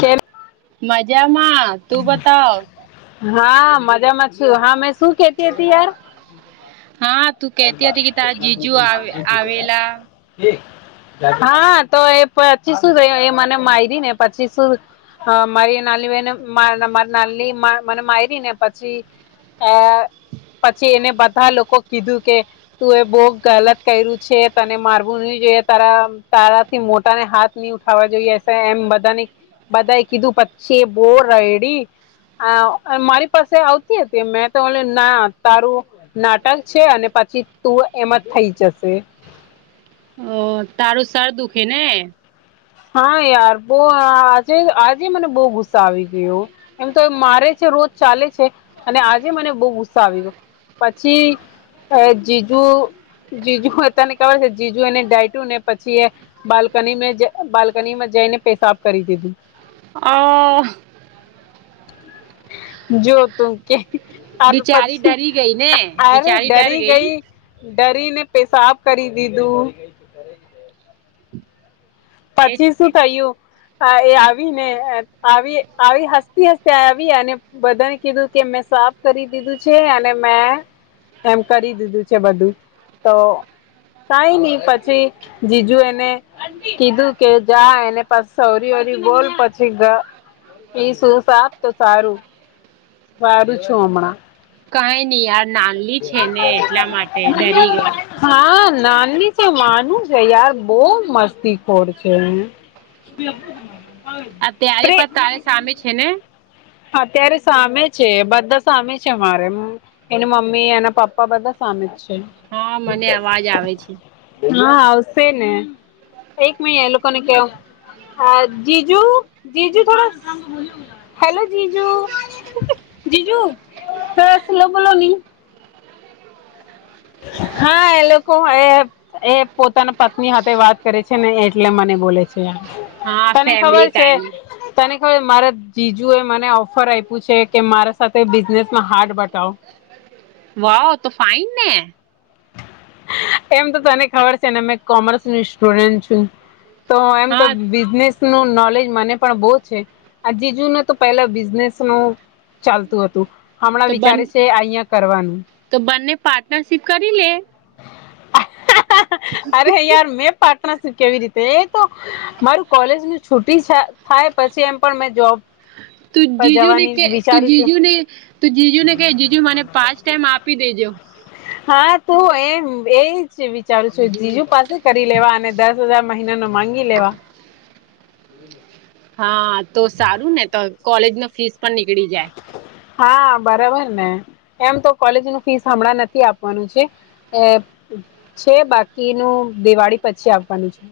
કેમ મજામાં, તું બતાવ? હા, મજામાં છું, હા મેં શું કેતી ટી તી યાર હા તું કેતી હતી કે તારા જીજુ આવે આવેલા હા તો એ પછી શું થયુ, એ મને માયરીને પચી શું, અ મારી નાલ્હી બેને માર મા નાલ્હી મા મને મયારીને પછી, આ પછી એને બધા લોકો કીધું કે તું એ બહુ ગલત કર્યું છે, તને મારવું નહી જોઈએ, તારા તારાથી મોટાને હાથ ની ઉઠાવવા જોઈએ, એસે એમ બધાને બધાએ કીધું, પછી એ બો રઈડી આવ અ મારી પાસે આવતી હતી, મેં તો ઓલે ના તારું નાટક છે, અને પછી તું એમજ થઈ જશે. ઓહ! તારું સાર દુઃખે ને? હા યાર, બહુ આ આજે આજે મને બહુ ગુસ્સા આવી ગયો. એમ તો એ મારે છે રોજ ચાલે છે, અને આજે મને બહુ ગુસ્સા આવી ગયો. પછી, અ જીજુ જીજુ એ તને ખબર છે, જીજુ એને ડાયટું, ને પછી એ બાલ્કનીમે જ બાલ્કનીમાં જઈને પેશાબ કરી દીધું. અ જો તું કે અ બિચારી પછી ડરી ગઈ ને અરે બિચારી ડર ડરી ગઈ ડરી ને પેશાબ કરી દીધું એ પચીસ નું થયયું હા એ આવી ને આવી આવી હસતી હસતી આવી અને બધાને કીધું કે મેં સાફ કરી દીધું છે અને મેં એમ કરી દીધું છે બધું તો કઈ નહી પછી જીજુ એને કીધું કે જા એને પાછ સરી ઓરી બોલ પછી પઈ શું સાપ તો સારું વાર ચોમણા કઈ નહી ડરી મ ગઈ હા નાની તો માનું છે યાર બહ મસ્તીખોર છે શ અત્યારે પણ તારે સામે છે ને અત્યારે સામે છે બધા સામે છે મામારે એની મમ્મી એના પપ્પા બધા સામે જ છે હા મને અવાજ આવે છે હા આવશે ને એક મિ એ લોકોને કેવ હા જીજુ જીજુ થોડા હેલો જીજુ જીજુ તસલો બલોની હા એ લોકો એ પોતાના પત્ની સાથે વાત કરે છે ને એટલે મને બોલે છે હા તને ખબર ફેમિલી છે ટાઈમ તને કહેય મારા જીજુ એ મને ઓફર આપ્યું છે કે મારા સાથે બિઝનેસમાં હાર્ડ બતાવો વાહ તો ફાઇનને એમ તો તને ખબર છે ને મે કોમર્સ નું સ્ટુડન્ટ છું તો એમ તો હા બિઝનેસ નું નોલેજ મને પણ બહુ છે આજજુને તો પેલા બિઝનેસ નું ચાલતું હતું હમણાં તો બન વિચારે છે અહં કરવાનું તો બંને પાર્ટનરશીપ કરી લે અરે યાર મેં પાર્ટનર શ કેવી રીતે એ તો મારું કોલેજ છુી થાય પછી એમ પણ મે જોબ તું પર જીજુને જવાની કે તું વિચારું છું જીજુને તો જીજુ ને ક જીજુ મને પાંચ ટાઈમ આપી દેજો હા તું એમ એજ વિચારું છું જીજુ પાસે કરી લેવા અને દસ હજાર મહિના ન માંગી લેવા એ લ હા તો સારું ને તો કોલેજ ન ફીસ પણ નીકળી જાય હા બરાબર ને એમ તો કોલેજ ન ફીસ હમણાં નથી આપવાનું છે એ છે બાકીનું દિવાળી પછી આવવાનું છે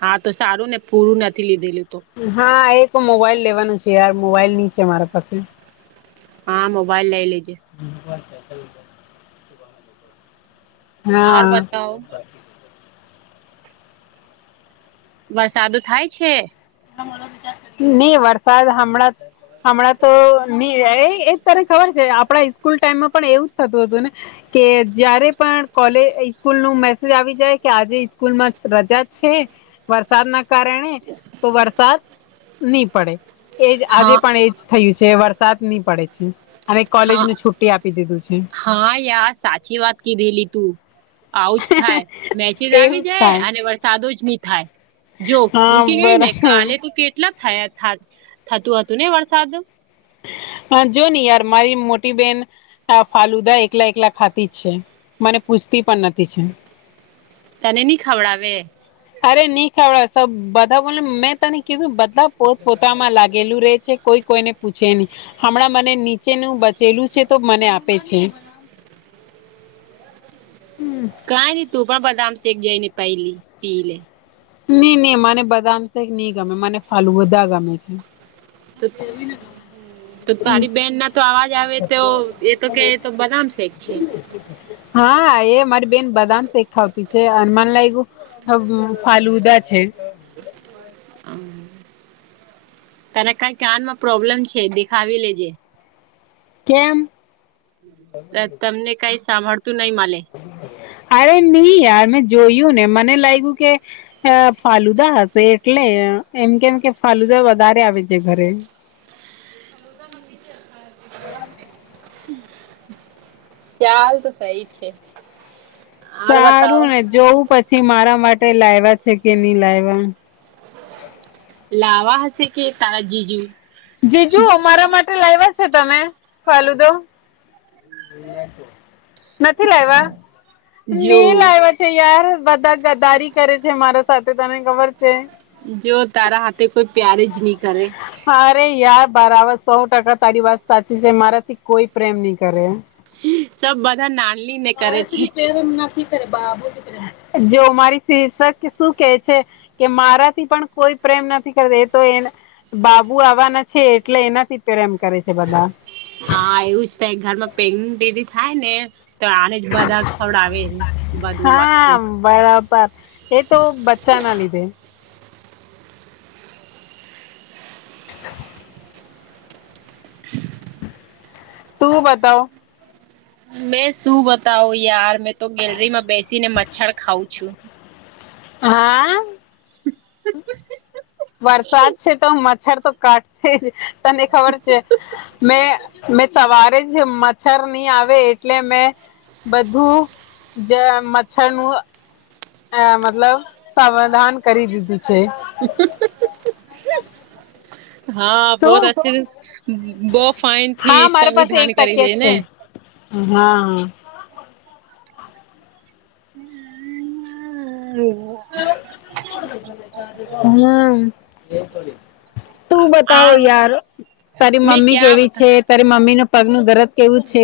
હા તો સારું ને પૂરું નથી લીધેલું તો હા એ મોબાઈલ લેવાનું છે યાર મોબાઈલ ની છે મારા પાસે હા મોબાઈલ લઇ લેજે હ હા બતાવ વરસાદો થાય છે. નહી વરસાદ હમણાં હમણાં તો નહી એ તારે ખબર છે આપડા સ્સ્કૂલ ટાઈમમાં પણ એવું જ થતું હતું ને કે જયારે પણ કોલેકૂલ નું મેસેજ આવી જાય કે આજે સ્સ્કૂલમાં રજા છે વરસાદ ના કારણે તો વરસાદ નહી પડે એજ હા આજે પણ એ થયું છે વરસાદ નહી પડે છે અને હા કોલેજને છુટ્ટી આપી દીધું છે હા યા સાચી વાત કીધેલી તું. આવુંજ થાય મેચેજ એવું આવી જાય થાય અને વરસાદો જ નહી થાય. જો હા રૂકી ગઈ ને બરાબર કાલે તો કેટલા થયા થા થતું હતું ને વરસાદ આ જોને યાર મારી મોટી બેન આ ફાલુદા એકલા એકલા ખાતી જ છે મને પૂછતી પણ નથી છે. તને નહી ખવડાવે? અરે ની ખાવડા સબ બધા બો મેં તને કીધું બધા પોત પોતામાં લાગેલું રે છે. કોઈ કોઈને પૂછે નહી હમણાં મને નીચેનું બચેલું છે તો મને આપે છે એ હમ્મ. કાઈ નહી તું પણ બદામ શેક લઈ ને પેલી પીલે. ની ની મને બદામ શેક નહી ગમે મને ફાલુદા ગમે છે. [inaudible] તો તારી બેન ના તો અવાજ આવે તો એ તો કે એ તો બદામ શેક છે. હા એ મારી બેન બદામ શેક છે અન મને લાગ્યું અ ફાલુદા છે. [inaudible] તને કઈ કાનમાં પ્રોબ્લેમ છે દેખાવી લેજે. કેમ? ત તમને કઈ સાંભળતું નહી માલે. અરે નહી યાર મેં જોયું ને મને લાય ગુ કે. અ ફાલુદા હશે એટલે એમ કેમ કે ફાલુદા વધારે આવે છે ઘરે. ચાલ તો સહી છે. આર સારું બતાવો ને જોવું પછી મારા માટે લાયવા છે કે નઈ લાયવા. લાવા હશે કે તારા જીજુ. જીજુ અમારા માટે લાવ્યા છે તમે ફાલુદો? નથી લાયવા? જો ની લાયવા છે યાર બધા ગદારી કરે છે મારા સાથે તને ખબર છે. જો તારા હાથે કોઈ પ્યાર જ ની કરે. અરે યાર બારબર સો ટકા તારી વાત સાચી છે મારાથી કોઈ પ્રેમ ની કરે. સબ બધા ના. [unintelligible] જો મારી [unintelligible] શું કે છે? કે મારાથી પણ કોઈ પ્રેમ નથી કર એ તો એ બાબુ આવવાના છે એટલે એનાથી જ પ્રેમ કરે છે બધા. હા એવું જ થાય ઘરમાં પેલુ બેબી થાય ને તો આને બધા ખવડાવે છે બધું વસ્તુ. હા બરાબર એ તો બચ્ચા ના લીધે. [inaudible] તું બતાવ. મેં શું બતાવુ યાર મેં તો ગેલરીમાં બેસી ને મચ્છર ખાઉં છું. હા. વરસાદ છે તો મચ્છર તો કાટશે જ તને ખબર છે મેં મેં સવારે છે મચ્છર ની આવે એટલે મેં બધું જ મચ્છર નું અ મતલબ સમાધાન કરી દીધું છે. [unintelligible] હા શું? ફઇન થી હા મારા પાસે સંવિધાન એક કરી દે તકિયા ને. છે. હા. હમ્મ. હમ્મ. તું આ બતાવ બતા યાર તારી મેં મમ્મી ક્યા કેવી બતા છે? તારી મમ્મી નું પગ નું દરદ કેવું છે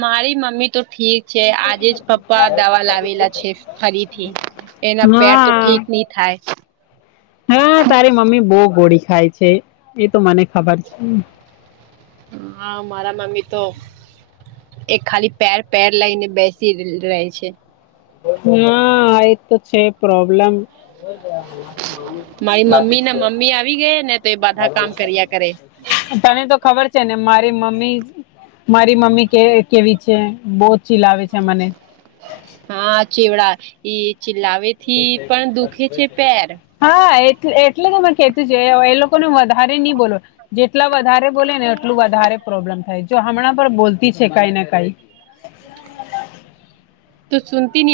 મારી મમ્મી તો ઠીક આજે જ પપ્પા દવા લાવેલા છે ફરીથી એના પેર તો હા. ઠીક નહી. થાય છ. હા તારી મમ્મી બહુ ગોળી ખાય છે એ તો મને ખબર છે. હા મારા મમ્મી તો. એ ખાલી પેર લઈને બેસી રહે છે. આ તો છે હા પ્રોબ્લેમ. મારી મમ્મી ને મમ્મી આવી ગઈ ને તો એ બધા કામ કર્યા કરે [unintelligible] તને તો ખબર છે ને મારી મમ્મી મારી મમ્મી કેવી છે મને બહુ જ ચીલાવે છે. હા ચેવડા એ ચિલ્લાવે થી પણ દુખે છે પેર હા એટલે જ અમે કહીએ છે એ લોકોને વધારે નહી બોલો. જેટલા વધારે બોલે ને એટલું વધારે પ્રોબ્લેમ થાય જો હમણાં પણ બોલતી તી કંઈ ને કંઈ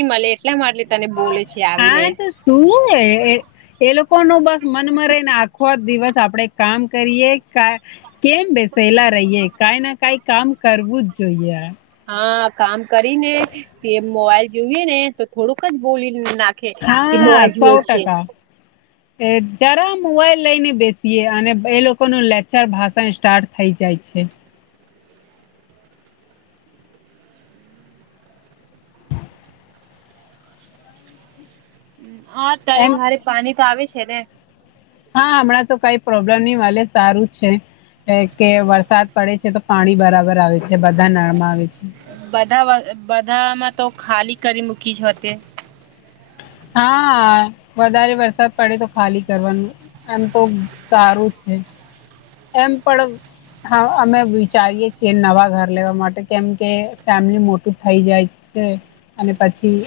મળે તુ એટલા માટે તને બોલે છે આવીને તુ સુનતી નથી. સુવુ એ એ લોકો ના બસ મનમાં રહી ને આખો આપણેે દિવસમા કામકાજ કરીએ કેમ બેસેલા રહીએ કાઈ ના કાઈ કામ કરવું જ જોઈએ હા કામ કરીને જ મોબાઈલ જોઈએ ને તો થોડુંક બોલી નાખ હા સૌ ટકા એ જરા મોબાઈલ લઈ ને બેસીએ અને એ લોકો નુ લેક્ચર ભાષણ સ્ટાર્ટ થઈ જાય છે હા અત્યારે એમ ઘરે પાણી તો આવે છે ને હા હમણાં તો કઈ પ્રોબ્લેમ નહી વાલે સારૂ જ છે વરસાદ પડે છે તો પાણી બરાબર આવે છે કે બધા નળમાં બધા બધામાં તો તે ખાલી કરી મૂકી છે. હા વધારે વરસાદ પડે તો ખાલી કરવાનું એમ તો સારું છે એમ પણ હા અમે વિચારીએ છીએ. નવા ઘર લેવા માટે કેમ કે ફેમિલી મોટું થઈ જાય છે. અને પછી.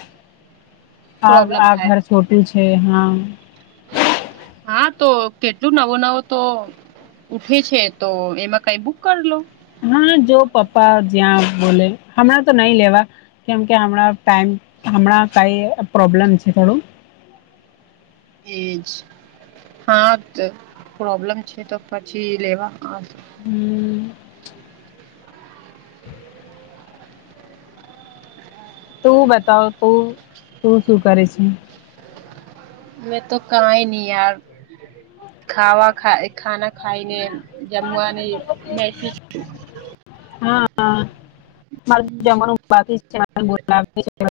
આગ પ્રોબ્લેમ આગ થાય ઘર છોટું છે હા. નવો નવો તો કેટલો હતો ઉઠે છે તો એમાં કંઈ બુક કરી લો હા પપ્પા જ્યાં બોલે જો હમણાં તો નહી લેવા કેમ કે હમણાં થોડુંક ટાઈમ. કાય પ્રોબ્લેમ છે ખરૂ એજ હા તો પ્રોબ્લેમ છે તો પછી રેવાનો જ ટુ ઉ ઉ. તું બતાવ તું. તું શું કરે છે. મેં તો કાંઈ નહી યાર ખાવા ખ ખાના ખાય ને. હા આ આ. માર જમવાનું બાકી છે મને બોલાવતી જે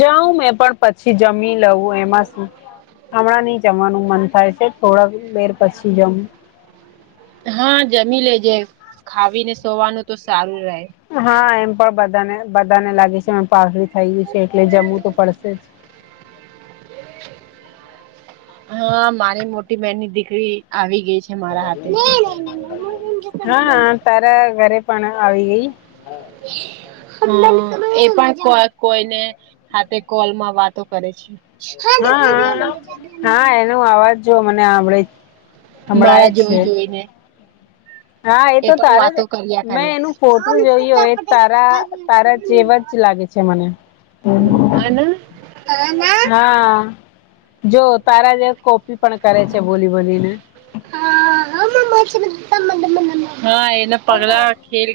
જાઉં મેં પણ પછી પછી જમી લવું એમાં શું હમણાં નઈ જમવાનું મન થાય થોડાક વાર પછી જમુ. હા જમી લેજે ખાયને સોવાનું તો સારૂ રહે. હા એમ પણ બધાને લાગે છે હુ પાતડી થય ગય છે એટલે જમવું તો પડશે જ. હા મારી મોટી બહેનની દીકરી આવી ગઈ છે. મારા હાથે હમ હા તારા ઘરે પણ આવી ગય હા એ પણ કોઈ કોઈને. હા તે કોલમાં વાતો કરે છે. હા. હા એનો અવાજ જો મને આવડે છે. મારા જોઈ જોઈ ને હા એ તો તારા જ કર્યા મેં કરે. એનું ફોટોજોય હો એ તારા તારા જેવા જ લાગે છે. [unintelligible] હા જો તારા જે કોપી પણ કરે છે બોલી બોલીને [unintelligible]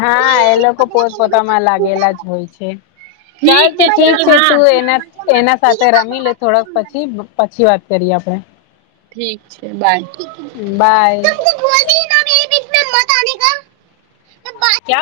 હા એ લોકો પોત પોતામાં લાગેલા જ હોય ચાલ તો ઠીક છે તું એના એના સાથે રમી લે થોડાક પછી પછી વાત કરીએ આપણે ઠીક છે બાય બાય